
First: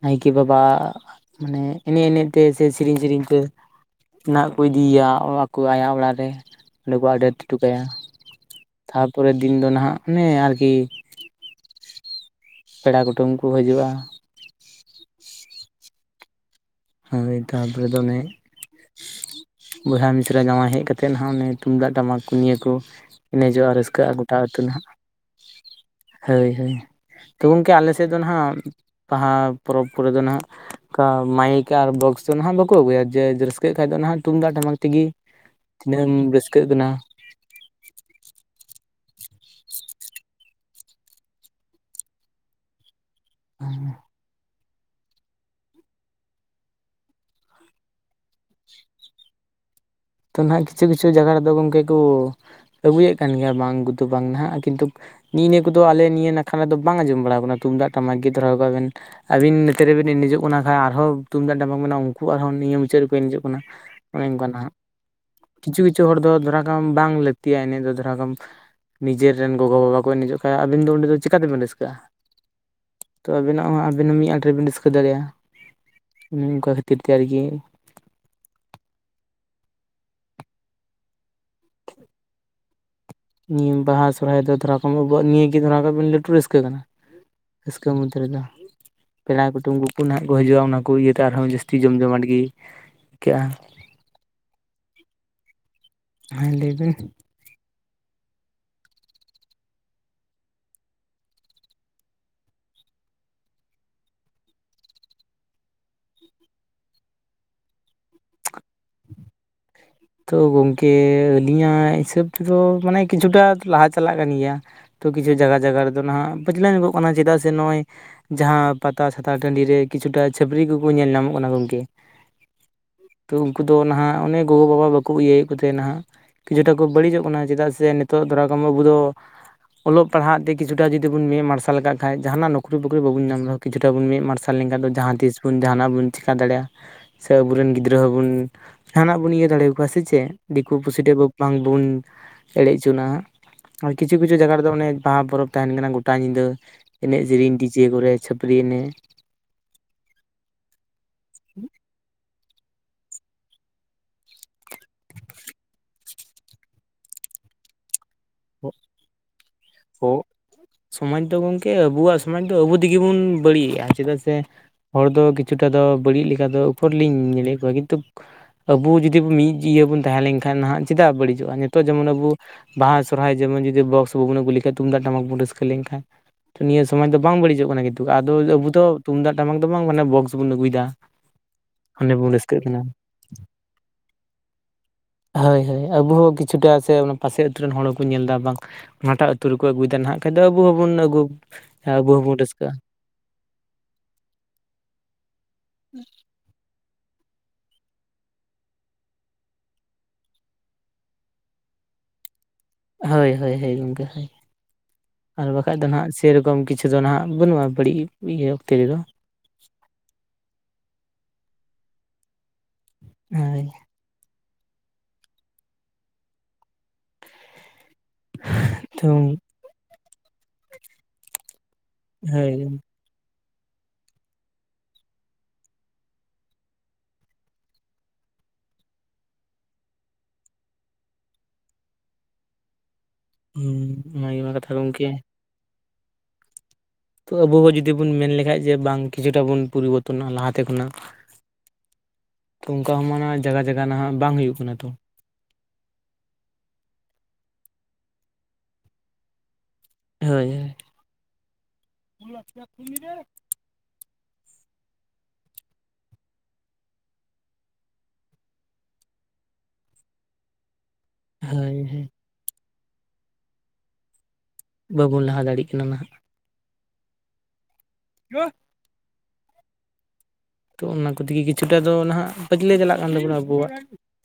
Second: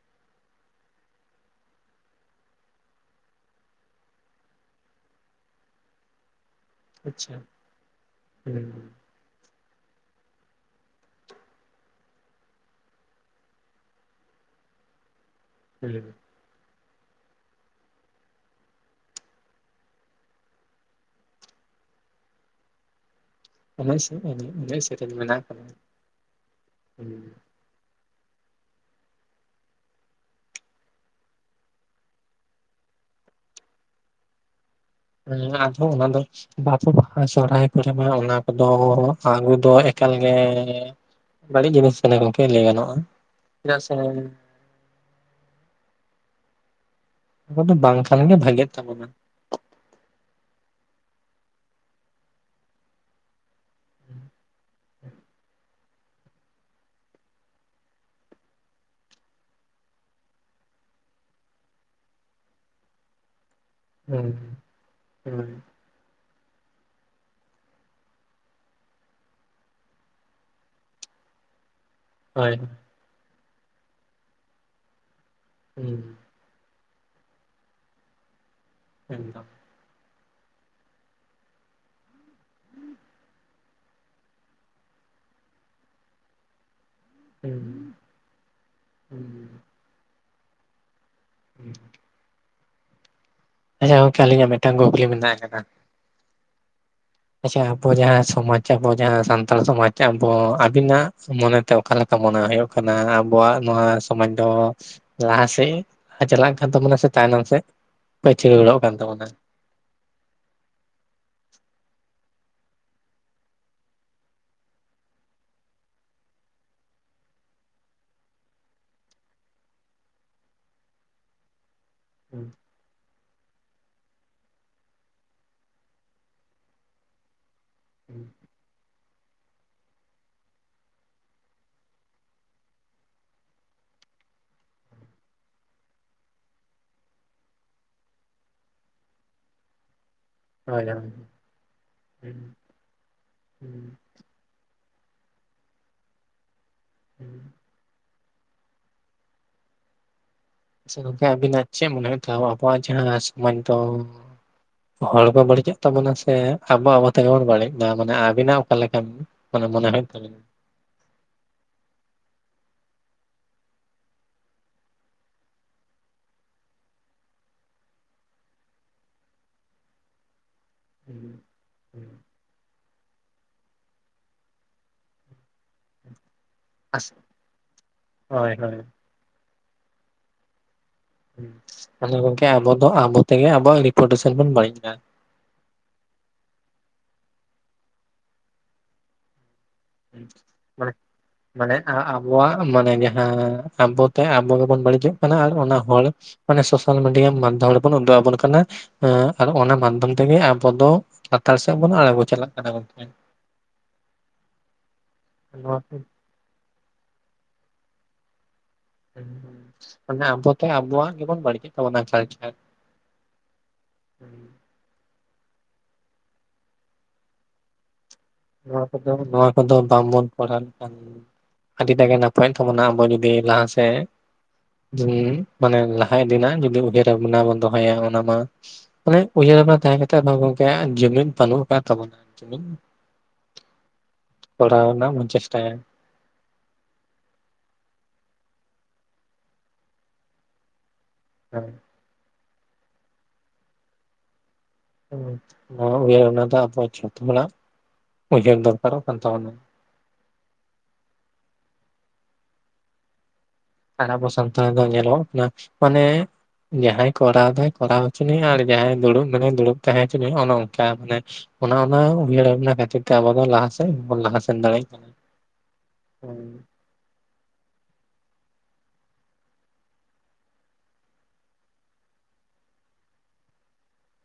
ᱱᱟᱭᱠᱮ ᱵᱟᱵᱟ ᱢᱟᱱᱮ ᱮᱱᱮᱡ ᱮᱱᱮᱡ ᱛᱮ ᱥᱮ ᱥᱮᱨᱮᱧ ᱥᱮᱨᱮᱧ ᱛᱮ ᱨᱮᱱᱟᱜ ᱠᱚ ᱤᱫᱤᱭᱮᱭᱟ ᱟᱠᱚ ᱟᱭᱟᱜ ᱚᱲᱟᱜ ᱨᱮ ᱚᱸᱰᱮ ᱠᱚ ᱟᱫᱮᱨ
ᱟᱪᱪᱷᱟ
ᱦᱚᱴᱚ ᱠᱟᱭᱟ
ᱦᱩᱸ
ᱛᱟᱨᱯᱚᱨᱮ ᱫᱤᱱ ᱫᱚ ᱱᱟᱦᱟᱜ ᱚᱱᱮ ᱟᱨᱠᱤ ᱯᱮᱲᱟ ᱠᱩᱴᱩᱢ ᱠᱚ ᱦᱤᱡᱩᱜ-ᱟ
ᱦᱮᱸ [unintelligible]
ᱦᱳᱭ ᱛᱟᱨᱯᱚᱨᱮ ᱫᱚ ᱚᱱᱮ ᱵᱚᱭᱦᱟ ᱢᱤᱥᱨᱟ ᱡᱟᱶᱟᱭ ᱦᱮᱡ ᱠᱟᱛᱮᱫ ᱱᱟᱦᱟᱜ ᱚᱱᱮ ᱛᱩᱢᱫᱟᱜ ᱴᱟᱢᱟᱠ ᱠᱚ ᱱᱤᱭᱟᱹ ᱠᱚ ᱮᱱᱮᱡᱚᱜᱼᱟ
ᱮᱱᱮᱡ
ᱨᱟᱹᱥᱠᱟᱹᱜᱼᱟ ᱜᱚᱴᱟ
ᱥᱮᱨᱮᱧ
ᱟᱹᱛᱩ
ᱮᱱᱮᱡ
ᱱᱟᱦᱟᱜ
ᱥᱮᱨᱮᱧ ᱢᱮᱱᱟᱜ ᱟᱠᱟᱫᱟ
ᱦᱳᱭ ᱦᱳᱭ
ᱦᱩᱸ
ᱛᱚ ᱜᱚᱝᱠᱮ ᱟᱞᱮᱥᱮᱫ ᱫᱚ ᱱᱟᱦᱟᱜ ᱵᱟᱦᱟ ᱯᱚᱨᱚᱵᱽ ᱠᱚᱨᱮ ᱫᱚ ᱱᱟᱦᱟᱜ ᱠᱟ ᱢᱟᱭᱤᱠ ᱟᱨ ᱵᱚᱠᱥ ᱫᱚ ᱱᱟᱦᱟᱜ ᱵᱟᱠᱚ ᱟᱹᱜᱩᱭᱟ ᱡᱮ ᱨᱟᱹᱥᱠᱟᱹᱜ ᱠᱷᱟᱱ ᱫᱚ ᱱᱟᱦᱟᱜ ᱛᱩᱢᱫᱟᱜ ᱴᱟᱢᱟᱠ ᱛᱮᱜᱮ
ᱦᱮᱸ ᱟᱫᱚ
ᱛᱤᱱᱟᱹᱜ
ᱚᱱᱟ
ᱮᱢ
ᱫᱚ
ᱨᱟᱹᱥᱠᱟᱹᱜ ᱠᱟᱱᱟ
ᱵᱷᱟᱯᱚᱜᱼᱟ ᱥᱚᱦᱨᱟᱭ ᱠᱚᱨᱮ ᱢᱟ ᱚᱱᱟ ᱠᱚᱫᱚ ᱟᱹᱜᱩ ᱫᱚ ᱮᱠᱟᱞ ᱜᱮᱻ ᱵᱟᱹᱲᱤᱡ ᱡᱤᱱᱤᱥ ᱠᱟᱱᱟ ᱜᱚᱝᱠᱮ ᱞᱟᱹᱭ ᱜᱟᱱᱚᱜ-ᱟ ᱪᱮᱫᱟᱜ ᱥᱮ ᱟᱫᱚ ᱵᱟᱝ ᱛᱟᱦᱮᱱ ᱜᱮ ᱵᱷᱟᱜᱮᱜ ᱛᱟᱵᱚᱱᱟ
ᱛᱚ ᱱᱟᱦᱟᱜ ᱠᱤᱪᱷᱩ ᱠᱤᱪᱷᱩ ᱡᱟᱭᱜᱟ ᱨᱮᱫᱚ ᱜᱚᱢᱠᱮ ᱠᱚ ᱟᱹᱜᱩᱭᱮᱫ ᱠᱟᱱ ᱜᱮᱭᱟ ᱵᱟᱝ ᱠᱩᱫᱩ ᱵᱟᱝ ᱱᱟᱦᱟᱜ ᱠᱤᱱᱛᱩ ᱱᱤᱜᱼᱱᱤᱭᱟᱹ ᱠᱚᱫᱚ ᱟᱞᱮ ᱱᱤᱭᱟᱹ ᱱᱟᱠᱷᱟ ᱨᱮᱫᱚ ᱵᱟᱝ ᱟᱸᱡᱚᱢ ᱵᱟᱲᱟᱣ ᱟᱠᱟᱱᱟ ᱛᱩᱢᱫᱟᱜ ᱴᱟᱢᱟᱠ ᱜᱮ ᱫᱷᱚᱨᱟᱣ ᱟᱠᱚᱣᱟ ᱵᱮᱱ ᱟᱹᱵᱤᱱ ᱱᱤᱝᱠᱟᱹ ᱛᱮᱵᱤᱱ ᱮᱱᱮᱡᱚᱜ ᱠᱟᱱᱟ ᱠᱷᱟᱡ ᱟᱨ ᱦᱚᱸ ᱛᱩᱢᱫᱟᱜ ᱴᱟᱢᱟᱠ ᱢᱮᱱᱟᱜᱼᱟ ᱩᱱᱠᱩ ᱟᱨᱦᱚᱸ ᱱᱤᱭᱟᱹ ᱢᱩᱪᱟᱹᱫ ᱨᱮᱠᱚ ᱮᱱᱮᱡᱚᱜ ᱠᱟᱱᱟ ᱚᱱᱮ
ᱦᱩᱸ
ᱚᱱᱠᱟᱱᱟᱜ
ᱦᱩᱸ
ᱠᱤᱪᱷᱩ ᱠᱤᱪᱷᱩ ᱦᱚᱲ ᱫᱚ ᱫᱷᱚᱨᱟ ᱠᱚᱢ ᱵᱟᱝ ᱞᱟᱹᱠᱛᱤᱭᱟ ᱮᱱᱮ ᱫᱚ ᱫᱷᱚᱨᱟ ᱠᱚᱢ ᱱᱤᱡᱮᱨᱮ ᱨᱮᱱ ᱜᱚᱜᱚᱼᱵᱟᱵᱟ ᱠᱚᱱᱮᱡᱚᱜ ᱠᱷᱟᱡ ᱟᱵᱤᱱ ᱫᱚ ᱚᱸᱰᱮ ᱫᱚ ᱪᱤᱠᱟᱹ ᱛᱮᱵᱮᱱ ᱨᱟᱹᱥᱠᱟᱹᱜᱼᱟ᱾
ᱦᱳᱭ
ᱛᱚ ᱟᱵᱮᱱᱟᱜ ᱦᱚᱸ ᱟᱵᱮᱱ ᱦᱚᱸ ᱢᱤᱫ ᱟᱴᱮ ᱨᱮᱵᱮᱱ ᱨᱟᱹᱥᱠᱟᱹ ᱫᱟᱲᱮᱭᱟᱜᱼᱟ᱾
ᱦᱩᱸ
ᱩᱸ ᱚᱱᱮ ᱚᱱᱠᱟ ᱠᱷᱟᱹᱛᱤᱨ ᱛᱮ ᱟᱨᱠᱤ᱾
ᱮᱠ ᱫᱚᱢ
[inaudible] ᱱᱤᱭᱟᱹ ᱵᱟᱦᱟ ᱥᱚᱨᱦᱟᱭ ᱫᱚ ᱫᱷᱚᱨᱟ ᱠᱚᱢ ᱟᱵᱚᱣᱟᱜ ᱱᱤᱭᱟᱹᱟᱹᱜᱮ ᱫᱷᱟᱨᱟ ᱵᱤᱱ ᱞᱟᱹᱴᱩ ᱨᱟᱹᱥᱠᱟᱹ ᱠᱟᱱᱟ᱾
ᱦᱩᱸ
ᱨᱟᱹᱥᱠᱟᱹ ᱢᱩᱫᱷᱮ ᱨᱮᱫᱚ ᱯᱮᱲᱟ
ᱦᱩᱸ
ᱠᱩᱴᱩᱢ ᱠᱚᱠᱩ ᱱᱟᱦᱟᱜ ᱠᱚ ᱦᱤᱡᱩᱜᱼᱟ ᱚᱱᱟ ᱠᱚ ᱤᱭᱟᱹ ᱟᱨᱦᱚᱸ ᱡᱟᱹᱥᱛᱤ ᱡᱚᱢ ᱡᱚᱢᱟᱴ ᱜᱮ ᱟᱹᱭᱠᱟᱹᱜᱼᱟ᱾
ᱦᱮᱞᱳ ᱜᱚᱝᱠᱮ ᱟᱞᱤᱧᱟᱜ ᱢᱤᱫᱴᱟᱝ ᱠᱩᱠᱞᱤ ᱢᱮᱱᱟᱜ ᱟᱠᱟᱫᱟ᱾
ᱦᱮᱸ ᱞᱟᱹᱭᱵᱤᱱ
ᱟᱪᱷᱟ ᱟᱵᱚ ᱡᱟᱦᱟᱸ ᱥᱚᱢᱟᱡᱽ ᱟᱵᱚ ᱡᱟᱦᱟᱸ ᱥᱟᱱᱛᱟᱲ ᱥᱚᱢᱟᱡᱽ ᱟᱵᱚ ᱟᱵᱤᱱᱟᱜ ᱢᱚᱱᱮᱛᱮ ᱚᱠᱟᱞᱮᱠᱟ ᱢᱚᱱᱮ ᱦᱩᱭᱩᱜ ᱠᱟᱱᱟ ᱟᱵᱚᱣᱟᱜ ᱱᱚᱣᱟ ᱥᱚᱢᱟᱡᱽ ᱫᱚ ᱞᱟᱦᱟᱥᱮ ᱪᱟᱞᱟᱜ ᱠᱟᱱ ᱛᱟᱵᱚᱱᱟ ᱥᱮ ᱛᱟᱭᱱᱚᱢ ᱥᱮᱫ ᱯᱟᱹᱪᱨᱣᱟᱹᱲᱚᱜ ᱠᱟᱱ ᱛᱟᱵᱚᱱᱟ?
ᱛᱳ ᱜᱚᱢᱠᱮ ᱟᱹᱞᱤᱧᱟᱜ ᱦᱤᱥᱟᱹᱵ ᱛᱮᱫᱚ ᱢᱟᱱᱮ ᱠᱤᱪᱷᱩᱴᱟ ᱞᱟᱦᱟ ᱪᱟᱞᱟᱜ ᱠᱟᱱ ᱜᱮᱭᱟ᱾ ᱛᱚ ᱠᱤᱪᱷᱩ ᱡᱟᱜᱟ ᱡᱟᱜᱟ ᱨᱮᱫᱚ ᱱᱟᱦᱟᱜ ᱯᱟᱹᱪᱞᱟᱹᱣ ᱧᱚᱜᱚᱜ ᱠᱟᱱᱟ, ᱪᱮᱫᱟᱜ ᱥᱮ ᱱᱚᱜᱼᱚᱭ ᱡᱟᱦᱟᱸ ᱯᱟᱛᱟ ᱪᱷᱟᱛᱟ ᱴᱟᱹᱰᱤ ᱨᱮ ᱠᱤᱪᱷᱩᱴᱟ ᱪᱷᱟᱹᱯᱨᱤ ᱠᱚᱠᱚ ᱧᱮᱞ ᱧᱟᱢᱚᱜ ᱠᱟᱱᱟ ᱜᱚᱢᱠᱮ,
[inaudible]
ᱛᱚ ᱩᱱᱠᱩ ᱫᱚ ᱱᱟᱦᱟᱜ ᱚᱱᱮ ᱜᱚᱜᱚ ᱵᱟᱵᱟ ᱵᱟᱠᱚ ᱤᱭᱟᱹᱭᱮᱫ ᱠᱚᱛᱮ ᱱᱟᱦᱟᱜ ᱠᱤᱪᱷᱩᱴᱟ ᱠᱚ ᱵᱟᱹᱲᱤᱡᱚᱜ ᱠᱟᱱᱟ ᱪᱮᱫᱟᱜ ᱥᱮ ᱱᱤᱛᱚᱜ
ᱦᱳᱭ
ᱫᱷᱚᱨᱟ ᱠᱚᱢ ᱟᱵᱚ ᱫᱚ
[inaudible]
ᱚᱞᱚᱜ ᱯᱟᱲᱦᱟᱜ ᱛᱮ ᱠᱤᱪᱷᱩᱴᱟ ᱡᱩᱫᱤ ᱵᱩᱱ ᱢᱮᱫ ᱢᱟᱨᱥᱟᱞ ᱠᱟᱜ ᱠᱷᱟᱡ ᱡᱟᱦᱟᱱᱟᱜ ᱱᱚᱠᱨᱤᱵᱩᱠᱨᱤ ᱵᱟᱵᱚᱱ ᱧᱟᱢ ᱨᱮᱦᱚᱸ ᱠᱤᱪᱷᱩᱴᱟ ᱵᱩᱱ ᱢᱮᱫ ᱢᱟᱨᱥᱟᱞ ᱡᱟᱦᱟᱸ ᱛᱤᱥ ᱵᱚᱱ ᱡᱟᱦᱟᱱᱟᱜ ᱵᱚᱱ ᱪᱮᱠᱟ ᱫᱟᱲᱮᱭᱟᱜᱼᱟ᱾ ᱥᱮ ᱟᱵᱚᱨᱮᱱ ᱜᱤᱫᱽᱨᱟᱹ ᱦᱚᱸᱵᱚᱱ ᱡᱟᱦᱟᱱᱟᱜ ᱵᱚᱱ ᱤᱭᱟᱹ ᱫᱟᱲᱮᱭᱟ ᱵᱟᱥᱮ ᱪᱮᱫ ᱫᱤᱠᱩ
ᱦᱳᱭ
ᱯᱩᱥᱤ ᱴᱷᱮᱡ ᱵᱟᱝᱵᱚᱱ ᱮᱲᱮ ᱚᱪᱚᱱᱟ ᱟᱨ ᱠᱤᱪᱷᱩ ᱠᱤᱪᱷᱩ ᱠᱤᱪᱷᱩ ᱡᱟᱜᱟ ᱨᱮᱫᱚ ᱵᱟᱦᱟ ᱯᱚᱨᱚᱵᱽ ᱛᱟᱦᱮᱱ ᱠᱟᱱᱟ ᱜᱚᱴᱟ ᱧᱤᱫᱟᱹ ᱮᱱᱮᱡ ᱥᱮᱨᱮᱧ ᱰᱤᱡᱮ ᱠᱚᱨᱮ ᱪᱷᱟᱹᱯᱨᱤ ᱮᱱᱮᱡ᱾
ᱟᱪᱷᱟ ᱜᱚᱝᱠᱮ ᱟᱹᱵᱤᱱᱟᱜ ᱪᱮᱫ ᱢᱚᱱᱮ ᱦᱩᱭᱩᱛᱮ ᱟᱵᱚᱣᱟᱜ ᱡᱟᱦᱟᱸ ᱥᱚᱢᱟᱡ ᱫᱚ ᱦᱚᱲ ᱠᱚ ᱵᱟᱹᱲᱤᱡᱮᱜ ᱛᱟᱵᱚᱱᱟ ᱥᱮ ᱟᱵᱚ ᱟᱵᱚ ᱛᱮᱜᱮ ᱵᱚᱱ ᱵᱟᱹᱲᱤᱡ ᱫᱟ, ᱢᱟᱱᱮ ᱵᱮᱱᱟᱣ ᱚᱠᱟᱱ ᱞᱮᱠᱟ ᱢᱚᱱᱮ ᱢᱚᱱᱮ ᱦᱩᱭᱩᱜ ᱠᱟᱱᱟ
ᱥᱚᱢᱟᱡᱽ ᱫᱚ ᱜᱚᱢᱠᱮ ᱟᱵᱚᱣᱟᱜ ᱥᱚᱢᱟᱡᱽ ᱫᱚ ᱟᱵᱚ ᱛᱮᱜᱮ ᱵᱚᱱ ᱵᱟᱹᱲᱤᱡᱮᱜᱼᱟ ᱪᱮᱫᱟᱜ ᱥᱮ ᱦᱚᱲ ᱫᱚ ᱠᱤᱪᱷᱩᱴᱟ ᱫᱚ ᱵᱟᱹᱲᱤᱡ ᱞᱮᱠᱟ ᱫᱚ ᱚᱠᱚᱨᱞᱤᱧ ᱧᱮᱞᱮᱫ ᱠᱚᱣᱟ ᱠᱤᱱᱛᱩ ᱟᱵᱚ ᱡᱩᱫᱤ ᱢᱤᱫ ᱤᱭᱟᱹ ᱵᱚᱱ ᱛᱟᱦᱮᱸᱞᱮᱱᱠᱷᱟᱱ ᱱᱟᱦᱟᱜ ᱪᱮᱫᱟᱜ ᱵᱟᱹᱲᱤᱡᱚᱜᱼᱟ ᱱᱤᱛᱳᱜ ᱡᱮᱢᱚᱱ ᱟᱵᱚ ᱵᱟᱦᱟ ᱥᱚᱨᱦᱟᱭ ᱡᱮᱢᱚᱱ ᱡᱩᱫᱤ ᱵᱚᱥ ᱵᱟᱵᱚᱱ ᱟᱹᱜᱩ ᱞᱮᱠᱷᱟᱡ ᱛᱩᱢᱫᱟᱜ ᱴᱟᱢᱟᱠ ᱵᱚᱱ ᱨᱟᱹᱥᱠᱟᱹ ᱞᱮᱱᱠᱷᱟᱱ ᱛᱚ ᱱᱤᱭᱟᱹ
ᱟᱥ
ᱥᱚᱢᱟᱡᱽ ᱫᱚ ᱵᱟᱝ ᱵᱟᱹᱲᱤᱡᱚᱜ ᱠᱟᱱᱟ ᱠᱤᱱᱛᱩ ᱟᱫᱚ
ᱦᱳᱭ
ᱟᱵᱚ
ᱦᱳᱭ
ᱫᱚ ᱛᱩᱢᱫᱟᱜ ᱴᱟᱢᱟᱠ ᱫᱚ ᱵᱟᱝ ᱢᱟᱱᱮ ᱵᱚᱥᱠ ᱵᱚᱱ ᱟᱹᱜᱩᱭᱮᱫᱟ ᱚᱱᱮ
ᱟᱫ
ᱵᱚᱱ
ᱜᱚᱝᱠᱮ
ᱨᱟᱹᱥᱠᱟᱹᱜ
ᱟᱵᱚ
ᱠᱟᱱᱟ
ᱫᱚ ᱟᱵᱚ ᱛᱮᱜᱮ ᱟᱵᱚᱟᱜ ᱨᱤᱯᱳᱴᱮᱥᱚᱱ ᱵᱚᱱ ᱵᱟᱹᱲᱤᱡᱫᱟ
ᱦᱳᱭ ᱦᱳᱭ ᱟᱵᱚ ᱦᱚᱸ ᱠᱤᱪᱷᱩᱴᱟ ᱥᱮ ᱚᱱᱟ ᱯᱟᱥᱮ ᱟᱹᱛᱩᱨ ᱨᱮᱱ ᱦᱚᱲ ᱦᱚᱸᱠᱚ ᱧᱮᱞ ᱮᱫᱟ ᱵᱟᱝ ᱚᱱᱟᱴᱟᱜ ᱛᱩᱨ ᱨᱮᱠᱚ ᱟᱹᱜᱩᱭᱮᱫᱟ ᱱᱟᱦᱟᱜ ᱠᱷᱟᱡ ᱫᱚ ᱟᱵᱚ
ᱢᱟᱱᱮ
ᱦᱚᱸᱵᱚᱱ ᱟᱹᱜᱩ
ᱢᱟᱱᱮ ᱟ-
ᱟᱵᱚ ᱦᱚᱸᱵᱚᱱ
ᱟᱵᱚᱣᱟᱜ
ᱨᱟᱹᱥᱠᱟᱹᱜᱼᱟ
ᱢᱟᱱᱮ ᱡᱟᱦᱟᱸ ᱟᱵᱚ ᱟᱵᱚ ᱜᱮᱵᱚᱱ ᱵᱟᱹᱲᱤᱡᱚᱜ ᱠᱟᱱᱟ ᱟᱨ ᱚᱱᱟ ᱦᱚᱲ ᱢᱟᱱᱮ ᱥᱳᱥᱟᱞ ᱢᱤᱰᱤᱭᱟ ᱢᱟᱫᱽᱫᱷᱚᱢ ᱨᱮᱵᱚᱱ ᱩᱫᱩᱜ ᱟᱵᱚᱱ ᱠᱟᱱᱟ ᱟᱸ ᱟᱨ ᱚᱱᱟ ᱢᱟᱫᱽᱫᱷᱚᱢ ᱛᱮᱜᱮ ᱟᱵᱚ ᱫᱚ ᱞᱟᱛᱟᱲ ᱥᱮᱫ ᱵᱚᱱ ᱟᱬᱜᱚ ᱪᱟᱞᱟᱜ ᱠᱟᱱᱟ ᱜᱚᱝᱠᱮ
ᱦᱳᱭ ᱦᱳᱭ ᱦᱳᱭ ᱜᱚᱢᱠᱮ ᱦᱮᱸ ᱟᱨ ᱵᱟᱠᱷᱟᱡ
ᱱᱚᱣᱟ
ᱫᱚ
ᱠᱚ
ᱱᱟᱦᱟᱜ ᱥᱮᱨᱚᱠᱚᱢ ᱠᱤᱪᱷᱩ ᱫᱚ ᱱᱟᱦᱟᱜ ᱵᱟᱹᱱᱩᱜᱼᱟ ᱵᱟᱹᱲᱤᱡ ᱤᱭᱟᱹ ᱚᱠᱛᱮ ᱨᱮᱫᱚ
ᱢᱟᱱᱮ ᱟᱵᱚᱛᱮ ᱟᱵᱚᱣᱟᱜ ᱜᱮᱵᱚᱱ ᱵᱟᱲᱤᱡᱮ ᱛᱟᱵᱚᱱᱟ ᱪᱷᱟᱭ ᱫᱷᱟᱭ
ᱦᱳᱭ
ᱦᱮᱸ ᱱᱚᱣᱟ
ᱛᱚ
ᱠᱚᱫᱚ ᱱᱚᱣᱟ ᱠᱚᱫᱚ ᱵᱟᱝᱵᱚᱱ ᱯᱟᱲᱦᱟᱱ ᱞᱮᱠᱷᱟᱱ ᱟᱹᱰᱤ ᱫᱟᱜᱮ
ᱦᱳᱭ
ᱱᱟᱯᱟᱭᱚᱜ ᱛᱟᱵᱚᱱᱟ ᱟᱵᱚ ᱡᱩᱫᱤ ᱞᱟᱦᱟᱥᱮᱜ ᱦᱩᱸ ᱢᱟᱱᱮ ᱞᱟᱦᱟ ᱤᱫᱤᱱᱟᱜ ᱡᱩᱫᱤ ᱩᱭᱦᱟᱹᱨ ᱟᱵᱚᱱᱟ ᱵᱚᱱ ᱫᱚᱦᱚᱭᱟ ᱚᱱᱟ ᱢᱟ ᱢᱟᱱᱮ ᱩᱭᱦᱟᱹᱨ ᱛᱟᱦᱮᱸ ᱠᱟᱛᱮ ᱜᱚᱝᱠᱮ ᱡᱩᱢᱤᱫᱽ ᱵᱟᱹᱱᱩᱜ ᱟᱠᱟᱫ ᱛᱟᱵᱚᱱᱟ ᱡᱩᱢᱤ
ᱦᱩᱸ
ᱠᱚᱨᱟᱣ ᱨᱮᱱᱟᱜ ᱵᱩᱱ ᱪᱮᱥᱴᱟᱭᱟ
ᱛᱚ ᱟᱵᱚ ᱵᱚ ᱦᱚᱸ ᱡᱩᱫᱤ ᱵᱚᱱ ᱢᱮᱱ ᱞᱮᱠᱷᱟᱡ ᱡᱮ ᱵᱟᱝ ᱠᱤᱪᱷᱩᱴᱟ ᱵᱚᱱ ᱯᱚᱨᱤᱵᱚᱨᱛᱚᱱᱚᱜᱼᱟ ᱞᱟᱦᱟᱛᱮ ᱠᱷᱚᱱᱟᱜ
ᱦᱮᱸ
ᱛᱚ ᱚᱱᱠᱟ ᱦᱚᱸ ᱢᱟ ᱡᱟᱜᱟ ᱡᱟᱭᱟᱱᱟ ᱦᱟᱜ ᱵᱟᱝ ᱦᱩᱭᱩᱜ ᱠᱟᱱᱟ ᱛᱚ
ᱩᱦᱟᱹᱨ ᱚᱱᱟ ᱫᱚ ᱟᱵᱳᱣᱟᱜ ᱡᱚᱪᱚ ᱦᱚᱲᱟᱜ ᱩᱭᱦᱟᱹᱨ ᱫᱚ ᱨᱚᱠᱟᱨᱚᱜ ᱠᱟᱱ ᱛᱟᱵᱚᱱᱟ᱾
ᱦᱳᱭ ᱦᱳᱭ
ᱟᱨ ᱟᱵᱚ ᱥᱟᱱᱛᱟᱲ ᱫᱚ ᱧᱮᱞᱚᱜ ᱢᱟᱱᱮ ᱡᱟᱦᱟᱸᱟᱭ ᱠᱚᱨᱟᱣ ᱫᱟᱭ ᱠᱚᱨᱟᱣ ᱦᱚᱪᱚᱱᱤᱡ ᱟᱨ ᱡᱟᱦᱟᱸᱭ ᱫᱩᱲᱩᱵ ᱢᱟᱱᱟᱭ ᱫᱩᱲᱩᱵ ᱛᱟᱸᱦᱮ ᱦᱚᱪᱚ ᱚᱱᱮ ᱚᱱᱠᱟ ᱢᱟᱱᱮ ᱚᱱᱟ
ᱦᱳᱭ
ᱚᱱᱟ
ᱦᱳᱭ
ᱩᱭᱦᱟᱹᱨ ᱟᱵᱱᱟ ᱠᱷᱟᱹᱛᱤᱨ ᱛᱮ ᱟᱵᱚ ᱫᱚ ᱞᱟᱦᱟ ᱥᱮᱱ ᱵᱚᱱ ᱞᱟᱦᱟ ᱥᱮᱱ ᱫᱟᱲᱮᱜ ᱠᱟᱱᱟ᱾ [unintelligible]
ᱵᱟᱵᱚᱱ ᱞᱟᱦᱟ ᱫᱟᱲᱮᱜ ᱠᱟᱱᱟ ᱱᱟᱦᱟᱜ [inaudible] ᱛᱚ ᱚᱱᱟ [unintelligible] ᱠᱤᱪᱷᱩᱴᱟ ᱫᱚ ᱱᱟᱦᱟᱜ ᱯᱟᱹᱪᱞᱮ ᱪᱟᱞᱟᱜ ᱠᱟᱱ ᱛᱟᱵᱚᱱᱟ ᱟᱵᱚᱣᱟᱜ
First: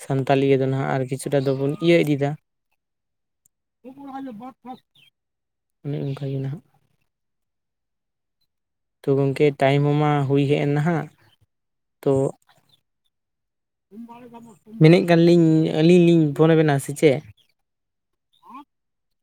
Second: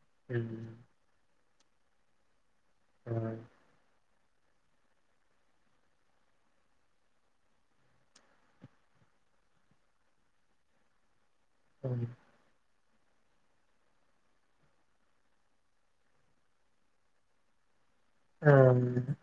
ᱥᱟᱱᱛᱟᱞᱤ
ᱦᱩᱸ
ᱤᱭᱟᱹ ᱫᱚ ᱦᱟᱸᱜ ᱟᱨ ᱠᱤᱪᱷᱩᱴᱟ ᱫᱚᱵᱚᱱ ᱤᱭᱟᱹ ᱤᱫᱤᱭᱟ
ᱦᱮᱸ
[unintelligible] ᱚᱱᱮ ᱚᱱᱠᱟᱜᱮ ᱱᱟᱦᱟᱜ ᱛᱚ ᱜᱚᱢᱠᱮ ᱴᱟᱭᱤᱢ ᱦᱚᱸ ᱢᱟ ᱦᱩᱭ ᱦᱮᱡ ᱮᱱ ᱱᱟᱦᱟᱜ ᱛᱚ ᱢᱮᱱᱮᱫ ᱠᱟᱱ ᱞᱤᱧ ᱟᱹᱞᱤᱧ ᱞᱤᱧ ᱯᱷᱳᱱ ᱟᱵᱮᱱᱟ ᱥᱮ ᱪᱮᱫ?
ᱦᱮᱸ